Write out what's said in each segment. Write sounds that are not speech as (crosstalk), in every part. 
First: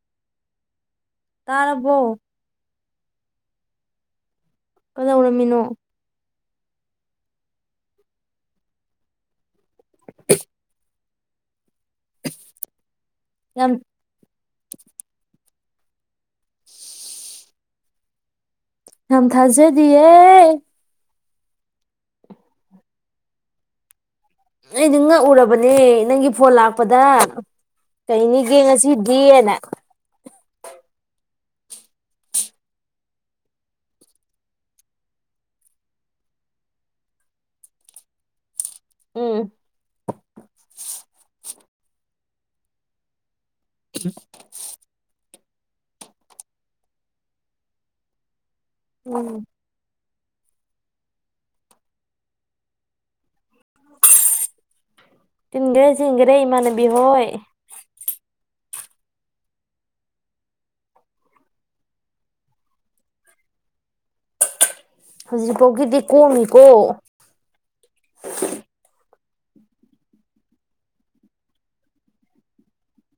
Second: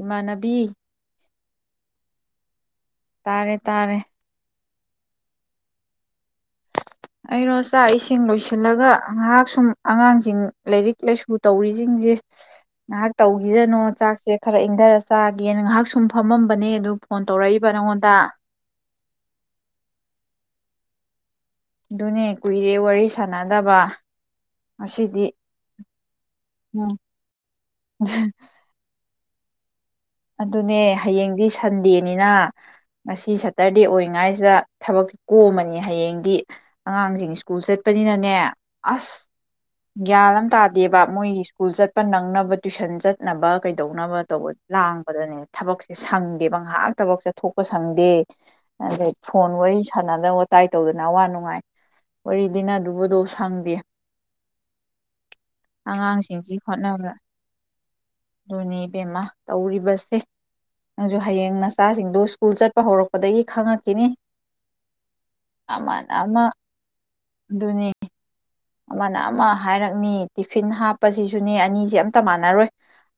ꯏꯃꯥꯟꯅꯕꯤ ꯇꯥꯔꯔꯕꯣ ꯇꯥꯔꯦ ꯇꯥꯔꯦ ꯀꯗꯧꯔꯝꯃꯤꯅꯣ ꯑꯩꯅꯣ ꯆꯥꯛ ꯏꯁꯤꯡ ꯂꯣꯏꯁꯤꯜꯂꯒ ꯉꯥꯏꯍꯥꯛ ꯁꯨꯝ ꯑꯉꯥꯡꯁꯤꯡ ꯂꯥꯏꯔꯤꯛ ꯀꯩꯁꯨ ꯇꯧꯔꯤꯁ ꯁꯤꯡꯁꯦ ꯉꯥꯏꯍꯥꯛ ꯌꯥꯝ ꯇꯧꯈꯤꯖꯅꯣ ꯆꯥꯛꯁꯦ ꯈꯔ ꯏꯪꯊꯔ ꯆꯥꯒꯦꯅ ꯉꯥꯏꯍꯥꯛ ꯁꯨꯝ ꯐꯝꯃꯝꯕꯅꯦ ꯑꯗꯨ ꯐꯣꯟ ꯇꯧꯔꯛꯏꯕ ꯅꯪꯉꯣꯟꯗ ꯅꯝ ꯊꯖꯗꯤꯌꯦꯦ ꯑꯗꯨꯅꯦ ꯀꯨꯏꯔꯦ ꯋꯥꯔꯤ ꯁꯥꯟꯅꯗꯕ ꯑꯩꯗꯤ ꯉꯁꯤꯗꯤ ꯉꯛꯎꯔꯕꯅꯦ ꯅꯪꯒꯤ ꯐꯣꯟ ꯎꯝ ꯂꯥꯛꯄꯗ ꯀꯩꯅꯤꯒꯦ ꯉꯁꯤ ꯤꯌꯦꯅ ꯑꯗꯨꯅꯦ ꯍꯌꯦꯡꯗꯤ ꯁꯟꯗꯦꯅꯤꯅ ꯉꯁꯤ ꯁꯇꯔꯗꯦ ꯑꯣꯏꯔꯤꯉꯥꯏꯁꯤꯗ ꯊꯕꯛꯇꯤ ꯀꯣꯝꯃꯅꯤ ꯍꯌꯦꯡꯗꯤ ꯑꯉꯥꯡꯁꯤꯡ ꯁ꯭ꯀꯨꯜ ꯆꯠꯄꯅꯤꯅꯅꯦ ꯑꯁ ꯎꯝ ꯒ꯭ꯌꯥꯟ ꯑꯃ ꯇꯥꯗꯦꯕ ꯃꯣꯏꯒꯤ ꯁ꯭ꯀꯨꯜ ꯆꯠꯄ ꯅꯪꯅꯕ ꯇ꯭ꯋꯏꯁꯟ ꯆꯠꯅꯕ ꯀꯩꯗꯧꯅꯕ ꯇꯧꯕ ꯂꯥꯡꯕꯗꯅꯦ ꯊꯕꯛꯁꯦ ꯁꯪꯗꯦꯕ ꯉꯥꯏꯍꯥꯛ ꯊꯕꯛ ꯆꯠꯊꯣꯛꯄ ꯁꯪꯗꯦ ꯑꯗꯩ ꯎꯝ ꯐꯣꯟ ꯋꯥꯔꯤ ꯁꯥꯟꯅꯗꯅ ꯋꯥꯋꯇꯥꯏ ꯇꯧꯗꯅ ꯑꯋꯥ ꯅꯨꯡꯉꯥꯏ ꯋꯥꯔꯤ ꯂꯤꯅ ꯑꯗꯨꯕꯨꯗꯣ ꯁꯪꯗꯦ ꯇꯤꯟꯒꯔꯦ ꯆꯤꯡꯒꯔꯦ ꯑꯉꯥꯡꯁꯤꯡꯁꯤ ꯏꯃꯥꯟꯕꯤ ꯍꯣꯠꯅꯕ ꯍꯣꯏ ꯄꯦꯃꯥ ꯇꯧꯔꯤꯕꯁꯦ ꯅꯪꯁꯨ ꯍꯌꯦꯡ ꯅꯆꯥꯁꯤꯡꯗꯣ ꯁ꯭ꯀꯨꯜ ꯆꯠꯄ ꯍꯧꯔꯛꯄꯗꯒꯤ ꯈꯡꯉꯅꯤ ꯍꯧꯖꯤꯛ ꯐꯥꯎꯕꯒꯤꯗꯤ ꯀꯣꯃꯤꯀꯣ ꯑꯗꯨꯅꯦ ꯑꯃꯅ ꯑꯃ ꯍꯥꯏꯔꯛꯅꯤ ꯇꯤꯐꯤꯟ ꯍꯥꯞꯄꯁꯤꯁꯨꯅꯦ ꯑꯅꯤꯁ ꯑꯇꯥ ꯃꯥꯟꯅꯔꯣꯏ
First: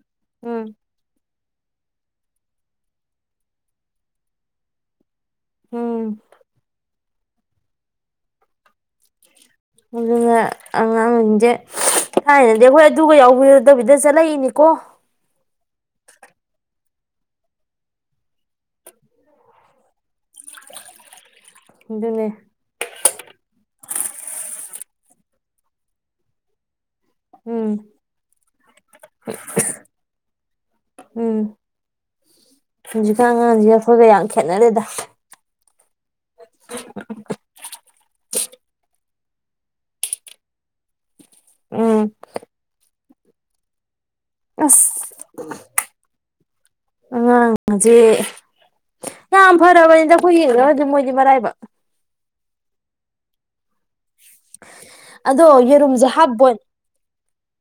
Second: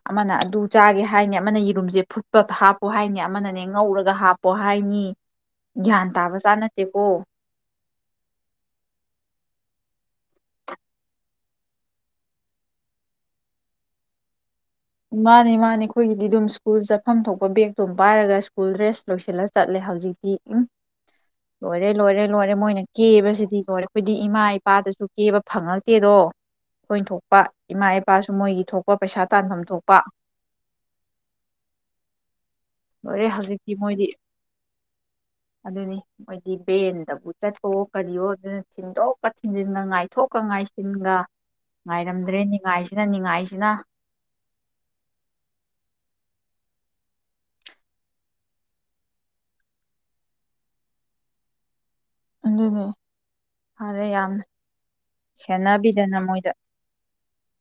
ꯑꯃꯅ ꯑꯗꯨ ꯎꯝ ꯆꯥꯒꯦ ꯍꯥꯏꯅꯤ ꯑꯃꯅ ꯌꯦꯔꯨꯝꯁꯦ ꯐꯨꯠꯄꯥ ꯍꯥꯞꯄꯣ ꯍꯥꯏꯅꯤ ꯑꯃꯅꯅꯥ ꯉꯧꯔꯒ ꯍꯥꯞꯄꯣ ꯍꯥꯏꯅꯤ ꯒ꯭ꯌꯥꯟ ꯎꯝ ꯇꯥꯕ ꯆꯥ ꯅꯠꯇꯦꯀꯣ ꯑꯗꯨꯅ ꯑꯉꯥꯡꯁꯤꯡꯁꯦ ꯊꯥꯏꯅꯗꯤ ꯑꯩꯈꯣꯏ ꯑꯗꯨꯒ ꯌꯥꯎꯕꯤꯔꯛꯇꯕꯤꯗ ꯆꯠꯂꯛꯏꯅꯤꯀꯣ ꯑꯨꯝ ꯃꯥꯅꯦ ꯃꯥꯅꯦ ꯑꯩꯈꯣꯏꯒꯤꯗꯤ ꯑꯗꯨꯝ ꯁ꯭ꯀꯨꯜ ꯆꯠꯐꯝ ꯊꯣꯛꯄ ꯕꯦꯒꯛꯇꯣꯝ ꯄꯥꯏꯔꯒ ꯁ꯭ꯀꯨꯜ ꯗ꯭ꯔꯦꯁ ꯂꯣꯏꯁꯤꯜꯂ ꯆꯠꯂꯦ ꯍꯧꯖꯤꯛꯇꯤ ꯎꯝ ꯂꯣꯏꯔꯦ ꯂꯣꯏꯔꯦ ꯑꯗꯨꯅꯦ ꯂꯣꯏꯔꯦ ꯃꯣꯏꯅꯥ ꯀꯦꯕꯁꯤꯗꯤ ꯔꯣꯏꯔꯦ ꯑꯩꯈꯣꯏꯗꯤ ꯏꯃꯥ ꯏꯄꯥꯗꯁꯨ ꯀꯦꯕ ꯐꯪꯉꯛꯇꯦꯗꯣ ꯑꯩꯈꯣꯅ ꯊꯣꯛꯄ ꯎꯝ ꯏꯃꯥ ꯏꯄꯥꯁꯨ ꯃꯣꯏꯒꯤ ꯊꯣꯛꯄ ꯄꯩꯁꯥ ꯇꯥꯟꯐꯝ ꯊꯣꯛꯄ ꯎꯝ ꯂꯣꯏꯔꯦ ꯍꯧꯖꯤꯛꯀꯥꯟ ꯍꯧꯖꯤꯛꯇꯤ ꯑꯉꯥꯡꯁꯤꯒ ꯑꯩꯈꯣꯏꯒ ꯃꯣꯏꯗꯤ ꯌꯥꯝ ꯈꯦꯠꯅꯔꯦꯗ ꯑꯗꯨꯅꯤ ꯃꯣꯏꯗꯤ ꯕꯦꯟꯗꯕꯨ ꯆꯠꯄꯔꯣ ꯀꯔꯤꯌꯣ ꯑꯗꯨꯅ ꯊꯤꯟꯗꯣꯛ ꯄꯠ ꯊꯤꯟꯖꯤꯟꯒ ꯉꯥꯏꯊꯣꯛꯀ ꯉꯥꯏꯁꯤꯟꯒ ꯎꯝ ꯉꯥꯏꯔꯝꯗ꯭ꯔꯦ ꯅꯤꯉꯥꯏꯁ ꯁꯤꯔꯦ ꯅꯤꯡꯉꯥꯏꯁꯤꯅ ꯑꯥꯁ ꯑꯉꯥꯡꯁꯦ ꯌꯥꯝ ꯐꯔꯕꯅꯤꯗ ꯑꯩꯈꯣꯏ ꯌꯦꯡꯅꯂꯒꯗꯤ ꯃꯣꯏꯗꯤ ꯃꯔꯥꯏꯕꯛ ꯑꯗꯨꯅꯦ ꯑꯗ ꯌꯥꯝ ꯑꯗꯣ ꯌꯦꯔꯨꯝꯁꯦ ꯁꯦꯟꯅꯕꯤꯗꯅ ꯃꯣꯏꯗ ꯍꯥꯞꯄꯣꯏ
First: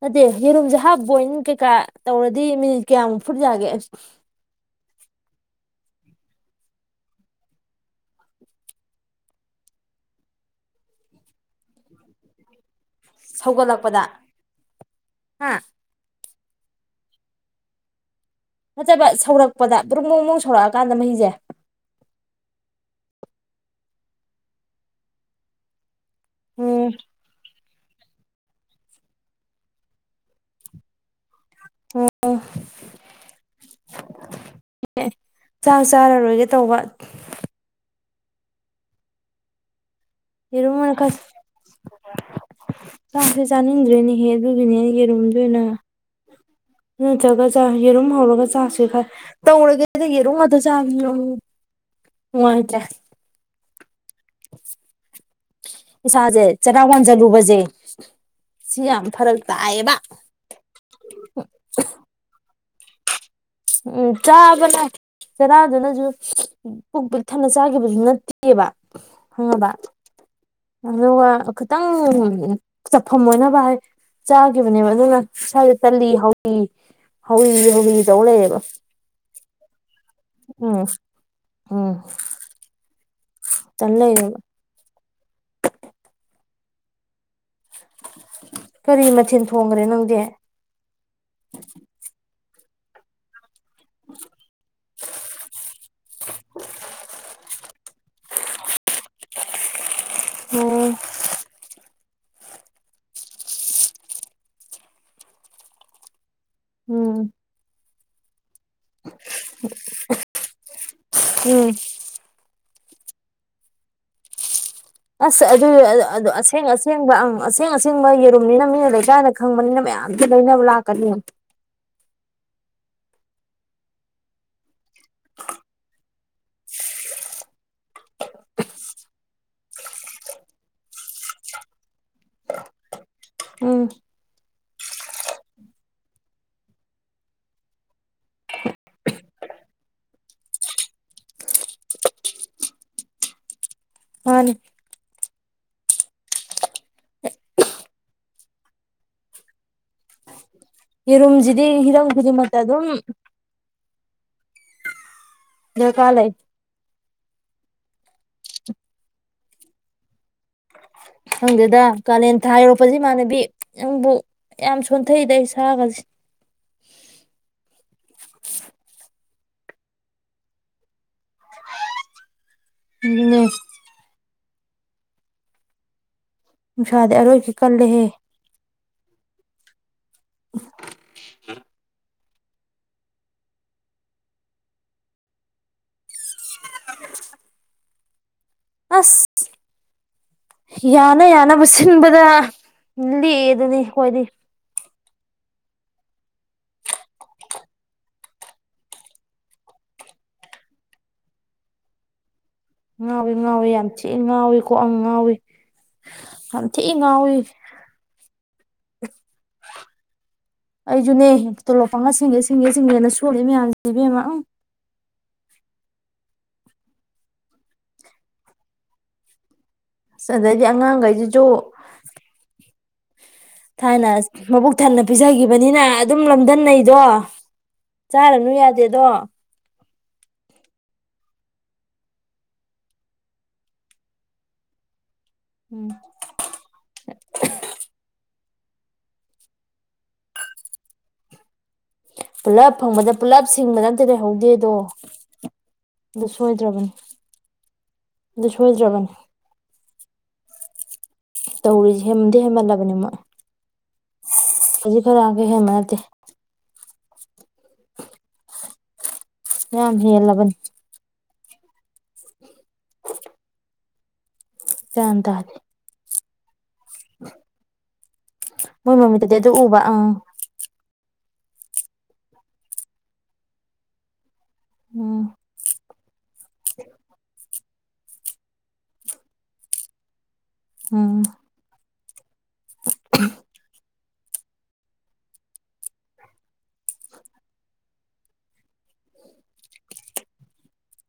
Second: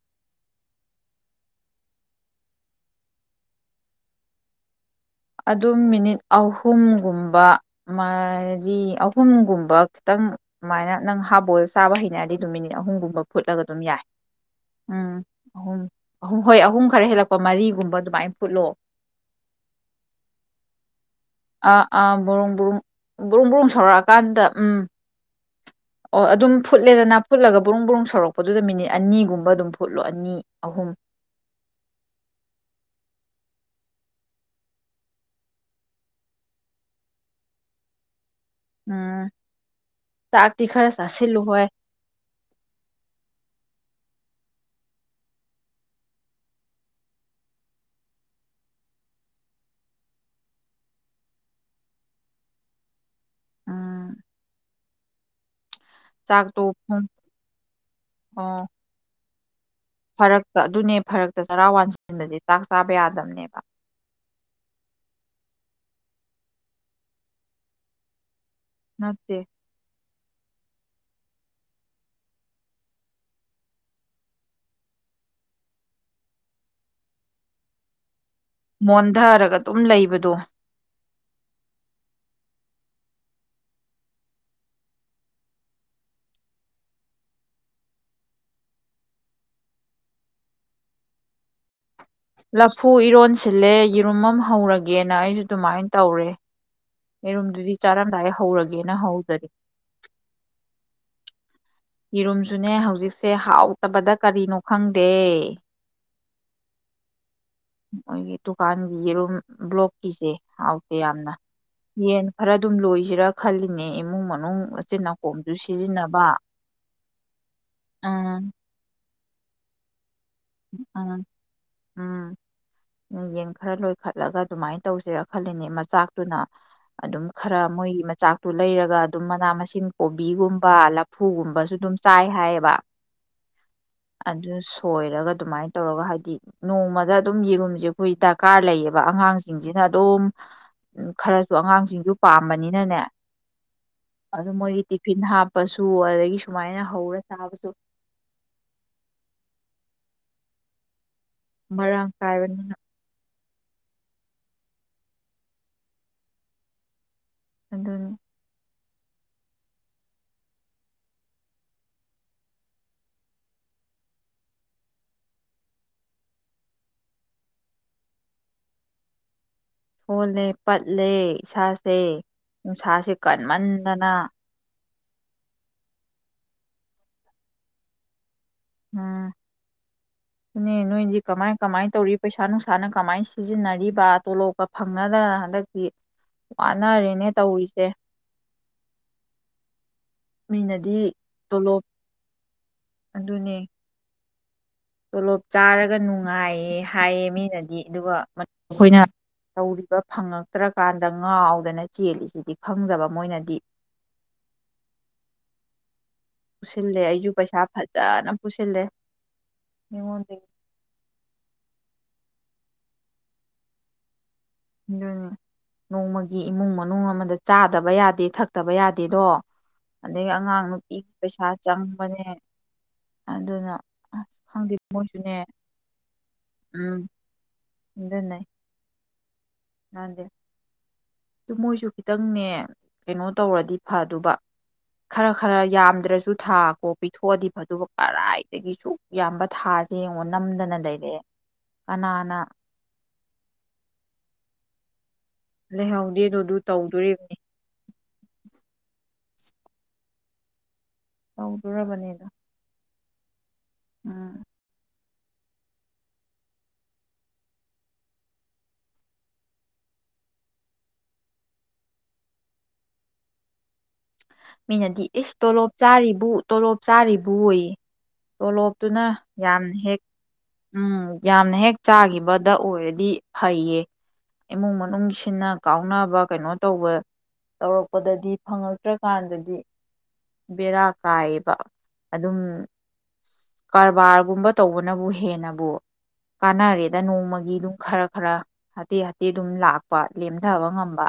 ꯑꯗꯨꯗꯤ ꯌꯦꯔꯨꯝꯁꯦ ꯍꯥꯞ ꯕꯣꯏꯟ ꯀꯩꯀꯥ ꯇꯧꯔꯗꯤ ꯃꯤꯅꯤꯠ ꯀꯌꯥꯃꯨꯛ ꯐꯨꯠꯄꯥ ꯌꯥꯒꯦ ꯑꯥꯁ ꯑꯗꯨꯝ ꯃꯤꯅꯤꯠ ꯑꯍꯨꯝꯒꯨꯝꯕ ꯃꯔꯤ ꯑꯍꯨꯝꯒꯨꯝꯕ ꯈꯤꯇꯪ ꯑꯗꯨꯃꯥꯏꯅ ꯅꯪ ꯍꯥꯞꯕꯣꯜ ꯆꯥꯕ ꯍꯩꯅꯔꯗꯤ ꯑꯗꯨꯝ ꯃꯤꯅꯤꯠ ꯑꯍꯨꯝꯒꯨꯝꯕ ꯐꯨꯠꯂꯒꯥ ꯑꯗꯨꯝ ꯁꯧꯒꯠꯂꯛꯄꯗ ꯌꯥꯏ ꯎꯝ ꯍꯥ ꯑꯍꯨꯝ ꯍꯣꯏ ꯑꯍꯨꯝ ꯈꯔ ꯍꯦꯜꯂꯛꯄ ꯃꯔꯤꯒꯨꯝꯕ ꯑꯗꯨꯃꯥꯏꯅ ꯐꯨꯠꯂꯣ ꯐꯖꯅꯥ ꯁꯧꯔꯛꯄꯗ ꯕ꯭ꯔꯨꯡ ꯁꯧꯔꯛꯑꯀꯥꯟꯗ ꯃꯍꯁꯦ ꯕ꯭ꯔꯨꯝ ꯕ꯭ꯔꯨꯡ ꯁꯧꯔꯛꯑꯀꯥꯟꯗ ꯎꯨꯝ ꯑꯣ ꯑꯗꯨꯝ ꯎꯝ ꯐꯨꯠꯦꯗꯅ ꯐꯨꯠꯂꯒ ꯄꯕꯨꯡ ꯕꯨꯡ ꯁꯧꯔꯛꯄꯗꯨꯗ ꯃꯤꯅꯤꯠ ꯑꯅꯤꯒꯨꯝꯕ ꯑꯗꯨꯝ ꯐꯨꯠꯂꯣ ꯑꯅꯤ ꯑꯍꯨꯝ ꯑꯣ ꯑꯣ ꯆꯥꯛ ꯆꯥꯔꯔꯣꯏꯒꯦ ꯇꯧꯕ ꯎꯨꯝ ꯌꯦꯔꯨꯝ ꯑꯣꯏꯅ ꯈꯔ ꯆꯥꯛꯁꯦ ꯆꯅꯤꯗ꯭ꯔꯦꯅꯤꯍꯦ ꯑꯗꯨꯒꯤꯅꯦ ꯌꯦꯔꯨꯝꯗ ꯑꯣꯏꯅ ꯅꯠꯇ꯭ꯔꯒ ꯆ ꯌꯦꯔꯨꯝ ꯍꯧꯔꯒ ꯆꯥꯁꯤ ꯈꯔ ꯇꯧꯔꯒꯦꯗ ꯌꯦꯔꯨꯝ ꯉꯥꯛꯇ ꯆꯥꯕꯤ ꯅꯨꯡꯉꯥꯏꯇ꯭ꯔꯦ ꯎꯝ (inaudible) ꯏꯁꯥꯁꯦ ꯆꯥꯛꯇꯣ ꯆꯔ ꯄꯨꯡ ꯋꯥꯟꯁꯤꯜꯂꯨꯕꯁꯦ ꯑꯣ ꯁꯤ ꯌꯥꯝ ꯐꯔꯛ ꯇꯥꯏꯌꯦꯕ ꯐꯔꯛꯇ ꯑꯗꯨꯅꯦ ꯐꯔꯛꯇ ꯆꯔꯥ ꯋꯥꯟꯁꯤꯟꯕꯗꯤ ꯁꯥꯕꯦ ꯌꯥꯗꯝꯅꯦ ꯎꯝ ꯆꯥꯕ ꯂ ꯆꯔꯥꯗꯨꯅꯁꯨ ꯄꯨꯛ ꯄꯛ ꯊꯟꯅ ꯆꯥꯈꯤꯕꯁꯨ ꯅꯠꯇꯦ ꯕ ꯅꯠꯇꯦ ꯈꯪꯉꯕ ꯑꯗꯨꯒ ꯈꯤꯇꯪ ꯆꯠꯐꯝ ꯑꯣꯏꯅꯕ ꯍꯥꯏ ꯆꯥꯈꯤꯕꯅꯦꯕ ꯑꯗꯨꯅ ꯁ꯭ꯋꯥꯏꯗ ꯇꯜꯂꯤ ꯍꯧꯥꯎꯤ ꯍꯧꯥꯎꯤ ꯍꯧꯤ ꯇꯧ ꯂꯩꯌꯦꯕ ꯃꯣꯟꯗꯥꯔꯒꯗ ꯑꯗꯨꯝ ꯂꯩꯕ ꯎ ꯎꯝ ꯆꯂꯩꯅ ꯀꯔꯤ ꯃꯊꯦꯜ ꯊꯣꯡꯈ꯭ꯔꯦ ꯅꯪꯗꯤ ꯂꯐꯨ ꯏꯔꯣꯟꯁ ꯁꯤꯜꯂꯦ ꯌꯦꯔꯨꯝ ꯑꯃ ꯍꯧꯔꯒꯦ ꯌꯦꯦꯅ ꯑꯩꯁꯨ ꯑꯗꯨꯃꯥꯏꯅ ꯇꯧꯔꯦ ꯑꯩꯔꯨꯝꯗꯨꯗꯤ ꯆꯥꯔꯝꯗꯥꯏ ꯍꯧꯔꯒꯦꯅ ꯍꯧꯖꯔꯤ ꯑꯣ ꯌꯦꯔꯨꯝꯁꯨꯅꯦ ꯍꯧꯖꯤꯛꯁꯦ ꯍꯥꯎꯇꯕꯗ ꯀꯔꯤꯅꯣ ꯈꯪꯗꯦ ꯎꯝ ꯃꯣꯏꯒꯤ ꯗꯨꯀꯥꯟꯒꯤ ꯑꯗꯨꯨꯝ ꯕ꯭ꯂꯣꯛꯀꯤꯁꯦꯥꯎ ꯌꯥꯝꯅ ꯎꯝ ꯌꯦꯟ ꯈꯔ ꯑꯗꯨꯝ ꯂꯣꯏꯁꯤꯔꯥ ꯈꯜꯂꯤꯅꯦ ꯏꯃꯨꯡ ꯃꯅꯨꯡ ꯁꯤ ꯅꯥꯀꯣꯝꯁꯨ ꯁꯤꯖꯤꯟꯅꯕ ꯑ ꯑꯁꯦꯡꯕ ꯑꯁꯦꯡ ꯑꯁꯦꯡꯕ ꯎꯝ ꯌꯦꯔꯨꯝꯅꯤꯅ ꯃꯤꯅ ꯂꯩꯀꯥꯏꯗ ꯈꯪꯕꯅꯤꯅ ꯃꯌꯥꯝ ꯑꯗꯨ ꯂꯩꯅꯕꯨꯂ ꯀꯅꯤ ꯎꯝ ꯎꯝ ꯎ ꯌꯦꯟ ꯈꯔ ꯂꯣꯏꯈꯠꯂꯒ ꯑꯗꯨꯃꯥꯏꯅ ꯇꯧꯁꯤꯔꯥ ꯈꯜꯂꯤꯅꯦ ꯃꯆꯥꯛꯇꯨꯅ ꯑꯗꯨꯝ ꯈꯔ ꯃꯣꯏꯒꯤ ꯃꯆꯥꯛꯇꯨ ꯂꯩꯔꯒ ꯑꯗꯨꯝ ꯃꯅꯥ ꯃꯁꯤꯡ ꯀꯣꯕꯤꯒꯨꯝꯕ ꯂꯐꯨꯒꯨꯝꯕꯁꯨ ꯑꯗꯨꯝ ꯆꯥꯏ ꯍꯥꯏꯌꯦꯕ ꯎꯝ ꯑꯗꯨ ꯁꯣꯏꯔꯒ ꯑꯗꯨꯃꯥꯏꯅ ꯇꯧꯔꯒ ꯍꯥꯏꯕꯗꯤ ꯅꯣꯡꯃꯗ ꯑꯗꯨꯝ ꯌꯦꯔꯨꯝꯁꯦ ꯑꯩꯈꯣꯏ ꯗꯔꯀꯥꯔ ꯂꯩꯌꯦꯕ ꯑꯉꯥꯡꯁꯤꯡꯁꯤꯅ ꯑꯗꯨꯝ ꯈꯔꯁꯨ ꯑꯉꯥꯡꯁꯤꯡꯁꯨ ꯄꯥꯝꯕꯅꯤꯅꯅꯦ ꯑꯗꯨ ꯃꯥꯅꯤ ꯃꯣꯏ ꯇ ꯐꯤꯟ ꯍꯥꯞꯄꯁꯨ ꯑꯗꯒꯤ ꯁꯨꯃꯥꯏꯅ ꯍꯧꯔ ꯁꯥꯕꯁꯨ ꯌꯦꯔꯨꯝꯁꯤꯗꯤ ꯍꯤꯔꯝ ꯈꯨꯗꯤꯡꯃꯛꯇ ꯀꯥꯏꯕꯅꯤꯅ ꯑꯗꯨꯝ ꯅ ꯀꯥꯂꯥꯏ ꯑꯗꯨ ꯈꯪꯗꯦꯗ ꯀꯥꯂꯦꯟ ꯊꯥ ꯌꯔꯣꯛꯄꯁꯤ ꯏꯃꯥꯟꯅꯕꯤ ꯅꯪꯕꯨ ꯌꯥꯝ ꯁꯣꯟꯊꯩꯩꯗ ꯑꯩ ꯁꯥꯒꯁꯦ ꯍꯣꯜꯂꯦ ꯄꯠꯂꯦ ꯏꯁꯥꯁꯦ ꯅꯨꯡꯁꯥꯁꯦ ꯑꯗꯨꯅꯦ ꯀꯟꯃꯟꯗꯅ ꯅꯨꯡꯁꯥꯗꯤ ꯑꯔꯣꯏꯕꯤ ꯀꯜꯂꯦꯍꯦ ꯎꯝ ꯅꯦ ꯅꯣꯏꯗꯤ ꯀꯃꯥꯏ ꯀꯃꯥꯏꯅ ꯇꯧꯔꯤ ꯄꯩꯁꯥ ꯅꯨꯡꯁꯥꯅ ꯀꯃꯥꯏꯅ ꯁꯤꯖꯤꯟꯅꯔꯤꯕ ꯇꯣꯂꯣꯞꯄ ꯐꯪꯅꯗꯅ ꯍꯟꯗꯛꯇꯤ ꯋꯥꯅꯔꯦꯅꯦ ꯇꯧꯔꯤꯁꯦ ꯑꯁ ꯃꯤꯅꯗꯤ ꯌꯥꯅ ꯌꯥꯕꯨ ꯇꯣꯂꯣꯞ ꯁꯤꯟꯕꯗ ꯑꯗꯨꯅꯦ ꯂꯦꯛꯑꯦꯗꯨꯅꯤ ꯈꯣꯏꯗꯤ ꯇꯣꯂꯣꯞ ꯆꯥꯔꯒ ꯅꯨꯡꯉꯥꯏꯌꯦ ꯍꯥꯏꯌꯦ ꯃꯤꯅꯗꯤ ꯑꯗꯨꯒ ꯑꯩꯈꯣꯏꯅ ꯇꯧꯔꯤꯕ ꯐꯪꯉꯛꯇ꯭ꯔꯀꯥꯟꯗ ꯉꯥꯎꯗꯅ ꯆꯦꯜꯂꯤꯁꯤꯗꯤ ꯈꯪꯗꯕ ꯉꯥꯎꯋꯤ ꯃꯣꯏꯅꯗꯤ ꯉꯥꯎꯋꯤ ꯌꯥꯝ ꯊꯤ ꯉꯥꯎꯋꯤꯀꯣ ꯑ ꯉꯥꯎꯋꯤ ꯄꯨꯁꯤꯜꯂꯦ ꯑꯩꯁꯨ ꯄꯩꯁꯥ ꯐꯖꯅ ꯄꯨꯁꯤꯜꯂꯦ ꯃꯤꯉꯣꯟꯗꯒꯤ ꯑꯩꯖꯨꯅꯦ ꯇꯣꯂꯣꯞ ꯐꯪꯉ ꯁꯤꯡꯒꯦ ꯁꯤꯡꯒꯦ ꯁꯤꯡꯒꯦꯅ ꯁꯣꯜꯂꯤ ꯃꯌꯥꯝꯖꯤꯗꯤ ꯏꯕꯦꯝꯃ ꯅꯣꯡꯃꯒꯤ ꯏꯃꯨꯡ ꯃꯅꯨꯡ ꯑꯃꯗ ꯆꯥꯗꯕ ꯌꯥꯗꯦ ꯊꯛꯇꯕ ꯌꯥꯗꯦꯗꯣ ꯑꯁ ꯑꯗꯒꯤ ꯑꯗꯩꯗꯤ ꯑꯉꯥꯡ ꯅꯨꯕꯤꯒꯤ ꯑꯉꯥꯡꯈꯩꯁꯤꯁꯨ ꯄꯩꯁꯥ ꯆꯪꯕꯅꯦ ꯑꯗꯨꯅ ꯊꯥꯏꯅ ꯃꯕꯨꯛ ꯊꯟꯅ ꯃꯣꯏꯁꯨꯅꯦ ꯄꯤꯖꯈꯤꯕꯅꯤꯅ ꯑꯗꯨꯝ ꯂꯝꯗꯟꯅꯩꯗꯣ ꯎꯝ ꯆꯥꯔꯅꯨ ꯌꯥꯗꯦꯗꯣ ꯃꯥꯟꯗꯦ ꯑꯗꯨ ꯃꯣꯏꯁꯨ ꯈꯤꯇꯪꯅꯦ ꯀꯩꯅꯣ ꯇꯧꯔꯗꯤ ꯐꯗꯨꯕ ꯈꯔ ꯈꯔ ꯎꯝ ꯌꯥꯝꯗ꯭ꯔꯁꯨ ꯊꯥ ꯀꯣ ꯄꯤꯊꯣꯛꯑꯗꯤ ꯐ ꯑꯗꯨꯕꯨ ꯀꯔꯥꯏ ꯑꯗꯒꯤ ꯁꯨꯛ ꯌꯥꯝꯕ ꯊꯥꯁꯦ ꯌꯦꯡꯉꯣ ꯅꯝꯗꯅ ꯂꯩꯔꯛꯑꯦ ꯀꯅꯥꯅ ꯄꯨꯜꯂꯞ ꯐꯪꯕꯗ ꯄꯨꯂꯞ ꯁꯤꯡꯕꯗ ꯑꯝꯇ ꯂꯩꯍꯧꯗꯦꯗꯣ ꯑꯗꯨ ꯂꯩꯍꯧꯗꯦꯗꯣ ꯇꯧꯗꯣꯔꯤꯕꯅꯤ ꯁꯣꯏꯗ꯭ꯔꯕꯅꯤ ꯁꯣꯏꯗ꯭ꯔꯕꯅꯤ ꯇꯧꯔꯤꯁꯦ ꯇꯧꯗꯣꯔꯕꯅꯤꯗ ꯍꯦꯟꯗꯤ ꯍꯦꯃꯜꯂꯕꯅꯤ ꯃꯣꯏ ꯎꯝ ꯈꯖꯤꯛ ꯈꯔꯥꯛꯇ ꯍꯦꯟꯕ ꯅꯠꯇꯦ ꯌꯥꯝ ꯍꯦꯜꯂꯕꯕꯅꯤ ꯃꯤꯅꯗꯤ ꯒ꯭ꯌꯥꯟ ꯏꯁ ꯇꯥꯗꯦ ꯇꯣꯂꯣꯞ ꯆꯥꯔꯤꯕꯨ (inaudible) ꯆꯥꯔꯤꯕꯨ ꯑꯣꯏꯌꯦ ꯃꯣꯏ ꯇꯣꯂꯣꯞꯇꯨꯅ ꯃꯃꯤꯠꯇꯗꯤ ꯑꯗꯨ ꯌꯥꯝ ꯎꯕ ꯍꯦꯛ ꯑꯪ ꯎꯝ ꯌꯥꯝꯅ ꯍꯦꯛ ꯆꯥꯈꯤꯕꯗ ꯑꯣꯏꯔꯗꯤ ꯐꯩꯌꯦ ꯏꯃꯨꯡ ꯎꯝ ꯃꯅꯨꯡꯁꯤꯅ ꯀꯥꯎꯅꯕ ꯀꯩꯅꯣ ꯇꯧꯕ ꯇꯧꯔꯛꯄꯗꯗꯤ ꯐꯪꯉꯛ ꯐꯪꯗ꯭ꯔꯀꯥꯟꯗꯗꯤ ꯔꯥ ꯎꯝ ꯀꯥꯏꯕ ꯑꯗꯨꯝ ꯎꯝ ꯀꯔꯕꯥꯔꯒꯨꯝꯕ ꯇꯧꯕꯅꯕꯨ ꯍꯦꯟꯅꯕꯨ ꯀꯥꯟꯅꯔꯦꯗ ꯅꯣꯡꯃꯒꯤ ꯑꯗꯨꯝ ꯈꯔ ꯈꯔ ꯍꯥꯇꯦ ꯍꯥꯇꯦ ꯑꯗꯨꯝ ꯂꯥꯛꯄ ꯂꯦꯝꯊꯕ ꯉꯝꯕ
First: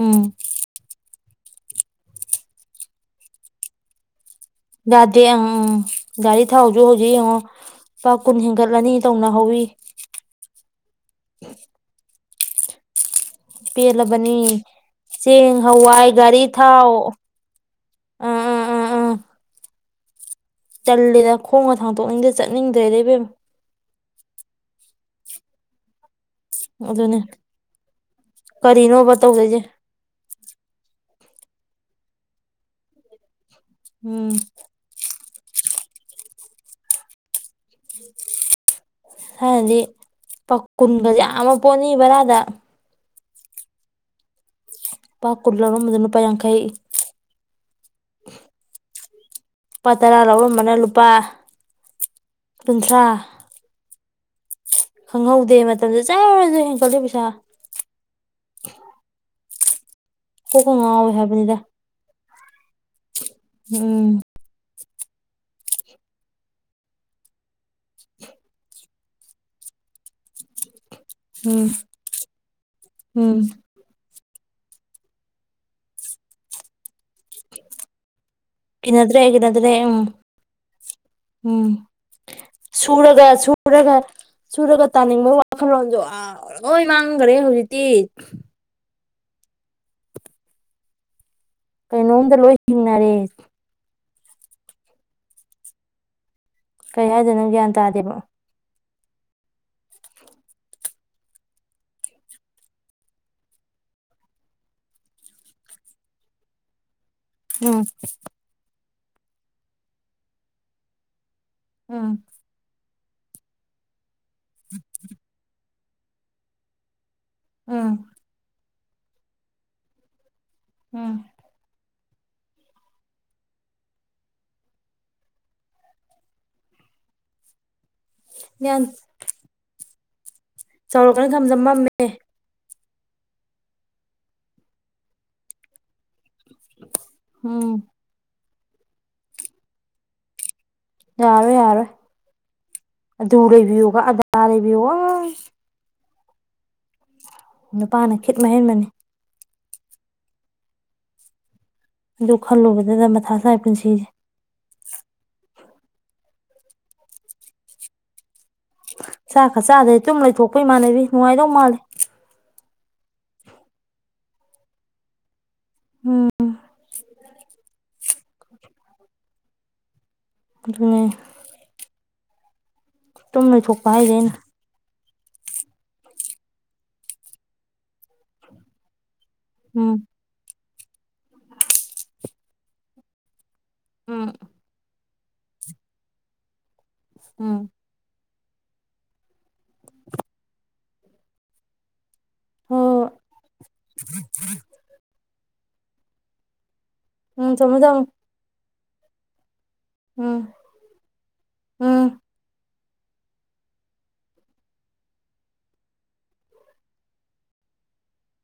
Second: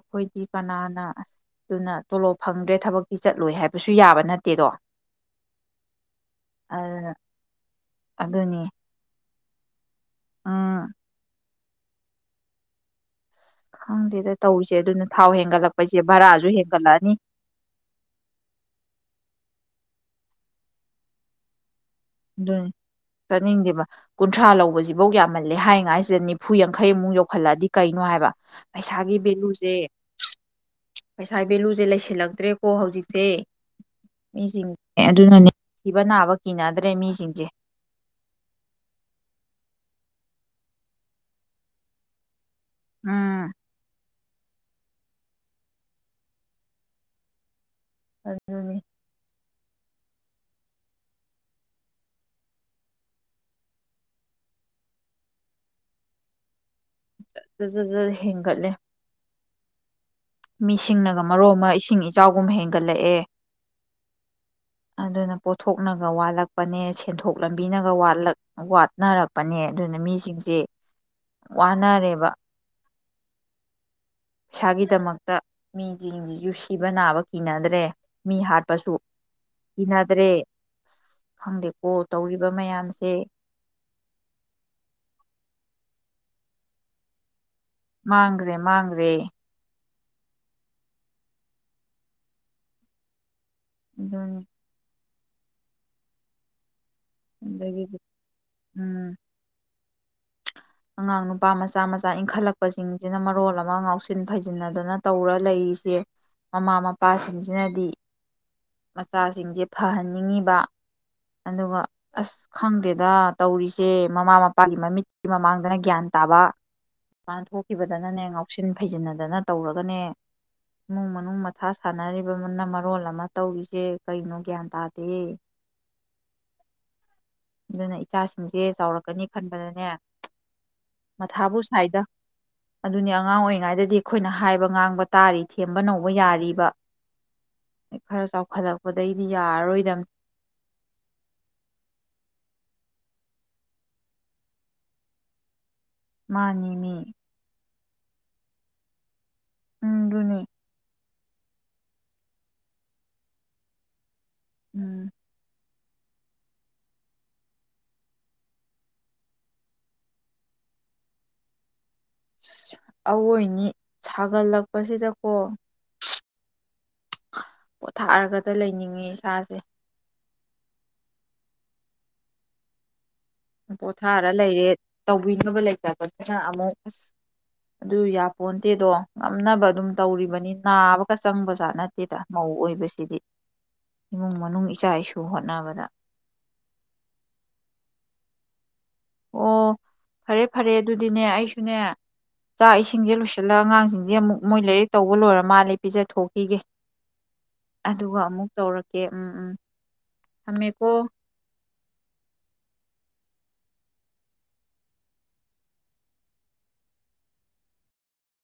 ꯎꯝ ꯀꯅꯥꯅ ꯑꯗꯨꯅ ꯇꯣꯂꯣꯞ ꯐꯪꯗ꯭ꯔꯦ ꯊꯕꯛꯇꯤ ꯆꯠꯂꯣꯏ ꯍꯥꯏꯕꯁꯨ ꯌꯥꯕ ꯅꯠꯇꯦ ꯌꯥꯗꯦ ꯑꯪ ꯎꯝ ꯒꯥꯔꯤ ꯊꯥꯎꯁꯨ ꯍꯧꯖꯤꯛ ꯑꯗꯨꯅ ꯌꯦꯡꯉꯣ ꯂꯨꯄꯥ ꯀꯨꯟ ꯍꯦꯟꯒꯠꯂꯅꯤ ꯇꯧꯅ ꯍꯧꯏ ꯑꯥ ꯈꯪꯗꯦꯗ ꯄꯦꯜꯂꯕꯅꯤ ꯇꯧꯔꯤꯁꯦ ꯑꯗꯨꯅ ꯊꯥꯎ ꯆꯦꯡ ꯍꯦꯟꯒꯠꯂꯛꯄꯁꯦ ꯍꯋꯥꯏ ꯒꯥꯔꯤ ꯚꯔꯥꯁꯨ ꯊꯥꯎ ꯍꯦꯟꯒꯠꯂꯛꯑꯅꯤ ꯑꯥ ꯑꯥ ꯑꯥ ꯑꯥ ꯆꯂꯗ ꯈꯣꯡ ꯊꯥꯡꯗꯣꯛꯅꯤꯡꯗꯦ ꯑꯗꯨꯅꯤ ꯆꯠꯅꯤꯡꯗꯦ ꯔꯦꯕꯦꯝ ꯆꯥꯅꯤꯡꯗꯦꯕ ꯀꯨꯟꯊ꯭ꯔꯥ ꯂꯧꯕꯁꯤꯐꯧ ꯌꯥꯝꯃꯜꯂꯦ ꯍꯥꯏꯉꯥꯏꯁꯤꯗꯅꯤ ꯍꯐꯨ ꯌꯥꯡꯈꯩꯃꯨꯛ ꯑꯗꯨꯅꯦ ꯌꯣꯛꯈꯠꯂꯛꯑꯗꯤ ꯀꯩꯅꯣ ꯍꯥꯏꯕ ꯀꯔꯤꯅꯣꯕ ꯄꯩꯁꯥꯒꯤ ꯇꯧꯗꯣꯏꯁꯦ ꯚꯦꯂꯨꯁꯦ ꯄꯩꯁꯥ ꯚꯦꯂꯨꯁꯦ ꯂꯩꯁꯤꯜꯂꯛꯇ꯭ꯔꯦꯀꯣ ꯍꯧꯖꯤꯛꯁꯦ ꯎꯝ ꯊꯕꯅꯥꯕ ꯀꯅꯗ꯭ꯔ ꯔꯦꯃꯤꯁꯤꯡꯁꯦ ꯍꯥꯏꯅꯗꯤ ꯄ ꯀꯨꯟꯒꯁꯦ ꯌꯥꯝ ꯑꯃ ꯄꯣꯅꯤ ꯕꯔꯥꯗ ꯎꯝ ꯄꯥ ꯀꯔꯂꯅꯣ ꯃꯗꯨꯅ ꯄꯡꯈ ꯑꯗꯨꯅꯦ ꯂꯨꯄꯥ ꯇꯔꯥ ꯂꯧꯔꯝꯕꯅ ꯂꯨꯄꯥ ꯀꯨꯟꯊ꯭ꯔꯥ ꯈꯪꯍꯧꯗꯦ ꯃꯇꯝꯗ ꯆꯥꯨꯔꯁꯨ (inaudible) ꯒꯠꯂꯦ ꯀꯣꯛꯀ ꯉꯥꯎꯋꯦ ꯃꯤꯁꯤꯡꯅꯒ ꯃꯔꯣ ꯍꯥꯏꯕꯅꯤꯗ ꯑꯃ ꯏꯁꯤꯡ ꯏ ꯆꯒꯨꯝ ꯍꯦꯟꯒꯠꯂꯛꯑꯦ ꯎꯝ ꯑꯗꯨꯅ ꯄꯣꯠꯊꯣꯛꯅꯒ ꯋꯥꯠꯂꯛꯄꯅꯦ ꯁꯦꯟꯊꯣꯛ ꯂꯝꯕꯤꯅꯒꯠ ꯋꯥꯠꯅꯔꯛꯄꯅꯦ ꯑꯗꯨꯅ ꯃꯤꯁꯤꯡꯁꯦ ꯎꯝ ꯋꯥꯅꯔꯦꯕ ꯎꯝ ꯏꯁꯥꯒꯤꯗꯃꯛꯇ ꯃꯤꯁꯤꯡꯁꯤꯁꯨ ꯁꯤꯕ ꯅꯥꯕ ꯀꯤꯅꯗ꯭ꯔꯦ ꯃꯤ ꯍꯥꯠꯄꯁꯨ ꯀꯤꯅꯗ꯭ꯔꯦ ꯀꯤꯅꯗ꯭ꯔꯦ ꯎꯝ ꯎꯝ ꯈꯪꯗꯦꯀꯣ ꯇꯧꯔꯤꯕ ꯃꯌꯥꯝꯁꯦ ꯁꯨꯔꯒ ꯁꯨꯔꯒ ꯁꯨꯔꯒ ꯇꯥꯅꯤꯡꯕꯒꯤ ꯋꯥꯈꯜꯂꯣꯟꯗꯣ ꯑꯣꯏ ꯋꯥꯥꯡꯒꯔꯦ ꯍꯧꯖꯤ ꯃꯥꯥꯡꯒ꯭ꯔꯦ ꯃꯥꯥꯡꯒ ꯔꯦ ꯀꯩꯅꯣꯝꯇ ꯂꯣꯏ ꯍꯤꯡꯅꯔꯦ ꯎꯝ ꯀꯩ ꯍꯥꯏꯗꯅꯪ ꯒ꯭ꯌꯥꯟ ꯑꯗꯒꯤꯗꯤ ꯇꯥꯗꯦꯕ ꯎꯝ ꯑꯉꯥꯡ ꯅꯨꯄꯥ ꯃꯆꯥ ꯃꯆꯥ ꯏꯟꯈꯠꯂꯛꯄꯁꯤꯡꯁꯤꯅ ꯃꯔꯣꯜ ꯑꯃ ꯉꯥꯎꯁꯤꯟ ꯐꯩꯖꯤꯟꯅꯗꯅ ꯇꯧꯔ ꯂꯩꯔꯤꯁꯦ ꯃꯃꯥ ꯃ ꯎꯝ ꯏꯄꯥꯁꯤꯡꯁꯤꯅꯗꯤ ꯃꯆꯥꯁꯤꯡꯁꯦ ꯐꯍꯟꯅꯤꯡꯉꯤꯕ ꯑꯗꯨꯒ ꯎꯝ ꯑꯁ ꯈꯪꯗꯦ ꯗ ꯇꯧꯔꯤꯁꯦ ꯃꯃꯥ ꯃꯄꯥꯒꯤ ꯃꯃꯤꯠꯀꯤ ꯃꯃꯥꯡꯗ ꯑꯗꯨꯅ ꯒ꯭ꯌꯥꯟ ꯇꯥꯕ ꯃꯥꯥꯟ ꯎꯝ ꯊꯣꯛꯈꯤꯕꯗꯅꯅꯦ ꯉꯥꯎ ꯟ ꯐꯩꯖꯤꯟꯅꯗꯅ ꯇꯧꯔꯒꯅꯦ ꯅꯨꯡ ꯎꯝ ꯃꯅꯨꯡ ꯃꯊꯥ ꯁꯥꯅꯔꯤꯕꯅ ꯃꯔꯣꯜ ꯑꯃ ꯇꯧꯔꯤꯁꯦ ꯀꯅꯣ ꯒ꯭ꯌꯥꯟ ꯇꯥꯗꯦ ꯑꯗꯨꯅ ꯏꯆꯥꯁꯤꯡꯁꯦ ꯆꯥꯎꯔꯛꯀꯅꯤ ꯈꯟꯕꯗꯅꯦ ꯆꯥꯎꯔꯛꯀꯅ ꯃꯊꯥꯕꯨ ꯈꯝꯖꯃꯝꯃꯦ ꯁꯥꯏꯗ ꯑꯗꯨꯅꯤ ꯑꯉꯥꯡ ꯑꯣꯏꯔꯤꯉꯩꯗꯗꯤ ꯑꯩꯈꯣꯏꯅ ꯍꯥꯏꯕ ꯉꯥꯡꯕ ꯇꯥꯔꯤ ꯊꯦꯝꯕꯅꯧ ꯇꯧꯕ ꯌꯥꯔꯤꯕ ꯎꯝ ꯈꯔ ꯆꯥꯎꯈꯠ ꯄꯨꯈꯠꯂꯛꯄꯗꯒꯤꯩꯗꯤ ꯌꯥꯔꯔꯣꯏꯗꯕꯅꯤ ꯌꯥꯔꯣꯏ ꯌꯥꯔꯣꯏ ꯑꯗꯨ ꯂꯩꯕꯤꯌꯨꯕ ꯑꯗꯥ ꯂꯩꯕꯤꯌꯨ ꯃꯥꯅꯤꯃꯤ ꯅꯨꯄꯥꯅ ꯈꯤꯠ ꯃꯍꯦꯟꯕꯅꯤ ꯎꯝ ꯅꯤ ꯑꯗꯨ ꯈꯜꯂꯨꯕꯗꯨꯗ ꯃꯊ ꯁꯥꯏ ꯄꯨꯟꯁꯤꯁꯦ ꯎꯝ ꯆꯥꯛ ꯈ ꯆꯥꯗꯩ ꯆꯨꯝ ꯂꯩꯊꯣꯛꯄ ꯏꯃꯥꯟꯅꯕꯤ ꯅꯨꯡꯉꯥꯏꯗꯧ ꯃꯥꯜꯂꯦ ꯑꯋꯣꯏꯅꯤ ꯁꯥꯒꯠꯂꯛꯄꯁꯤꯗꯀꯣ ꯎꯝ ꯄꯣꯊꯥꯔꯒꯗ ꯂꯩꯅꯤꯡꯉꯦ ꯏꯁꯥꯁꯦ ꯑꯗꯨꯅꯦ ꯇꯨꯝ ꯂꯣꯏꯊꯣꯛꯄ ꯍꯥꯏꯁꯦ ꯄꯣꯊꯥꯔ ꯑꯩꯅ ꯂꯩꯔꯦ ꯇꯧꯕꯤꯅꯕ ꯂꯩꯇꯕꯅꯤꯅ ꯑꯃꯨꯛ ꯑꯁ ꯑꯗꯨ ꯌꯥ ꯄꯣꯟꯗꯦꯗꯣ ꯉꯝꯅꯕ ꯑꯗꯨꯝ ꯎꯝ ꯇꯧꯔꯤꯕꯅꯤ ꯅꯥꯕꯒ ꯆꯪꯕꯖꯥꯠ ꯅꯠꯇꯦꯗ ꯃꯧ ꯑꯣꯏꯕꯁꯤꯗꯤ ꯎꯝ ꯏꯃꯨꯡ ꯃꯅꯨꯡ ꯏꯆꯥ ꯏꯁꯨ ꯑꯗꯨꯨ ꯍꯣꯠꯅꯕꯗ ꯎꯝ ꯑꯣ ꯐꯔꯦ ꯐꯔꯦ ꯑꯗꯨꯗꯤꯅꯦ ꯑꯩꯁꯨꯅꯦ ꯆꯥꯛ ꯍꯣꯏ ꯍꯣꯏ ꯏꯁꯤꯡꯁꯦ ꯂꯣꯏꯁꯤꯜꯂꯒ ꯑꯉꯥꯡꯁꯤꯡꯁꯦ ꯑꯃꯨꯛ ꯃꯣꯏ ꯂꯥꯏꯔꯤꯛ ꯇꯧꯕ ꯂꯣꯏꯔ ꯃꯥꯜꯂꯦ ꯄꯤꯖ ꯊꯣꯛꯣꯛꯈꯤꯒꯦ ꯎꯝ ꯊꯝꯃꯣ ꯊꯝꯃꯣ ꯑꯗꯨꯒ ꯑꯃꯨꯛ ꯇꯧꯔꯛ ꯀꯦ ꯎꯝ ꯎꯝ ꯎꯝ ꯊꯝꯃꯦꯀꯣ ꯎꯝ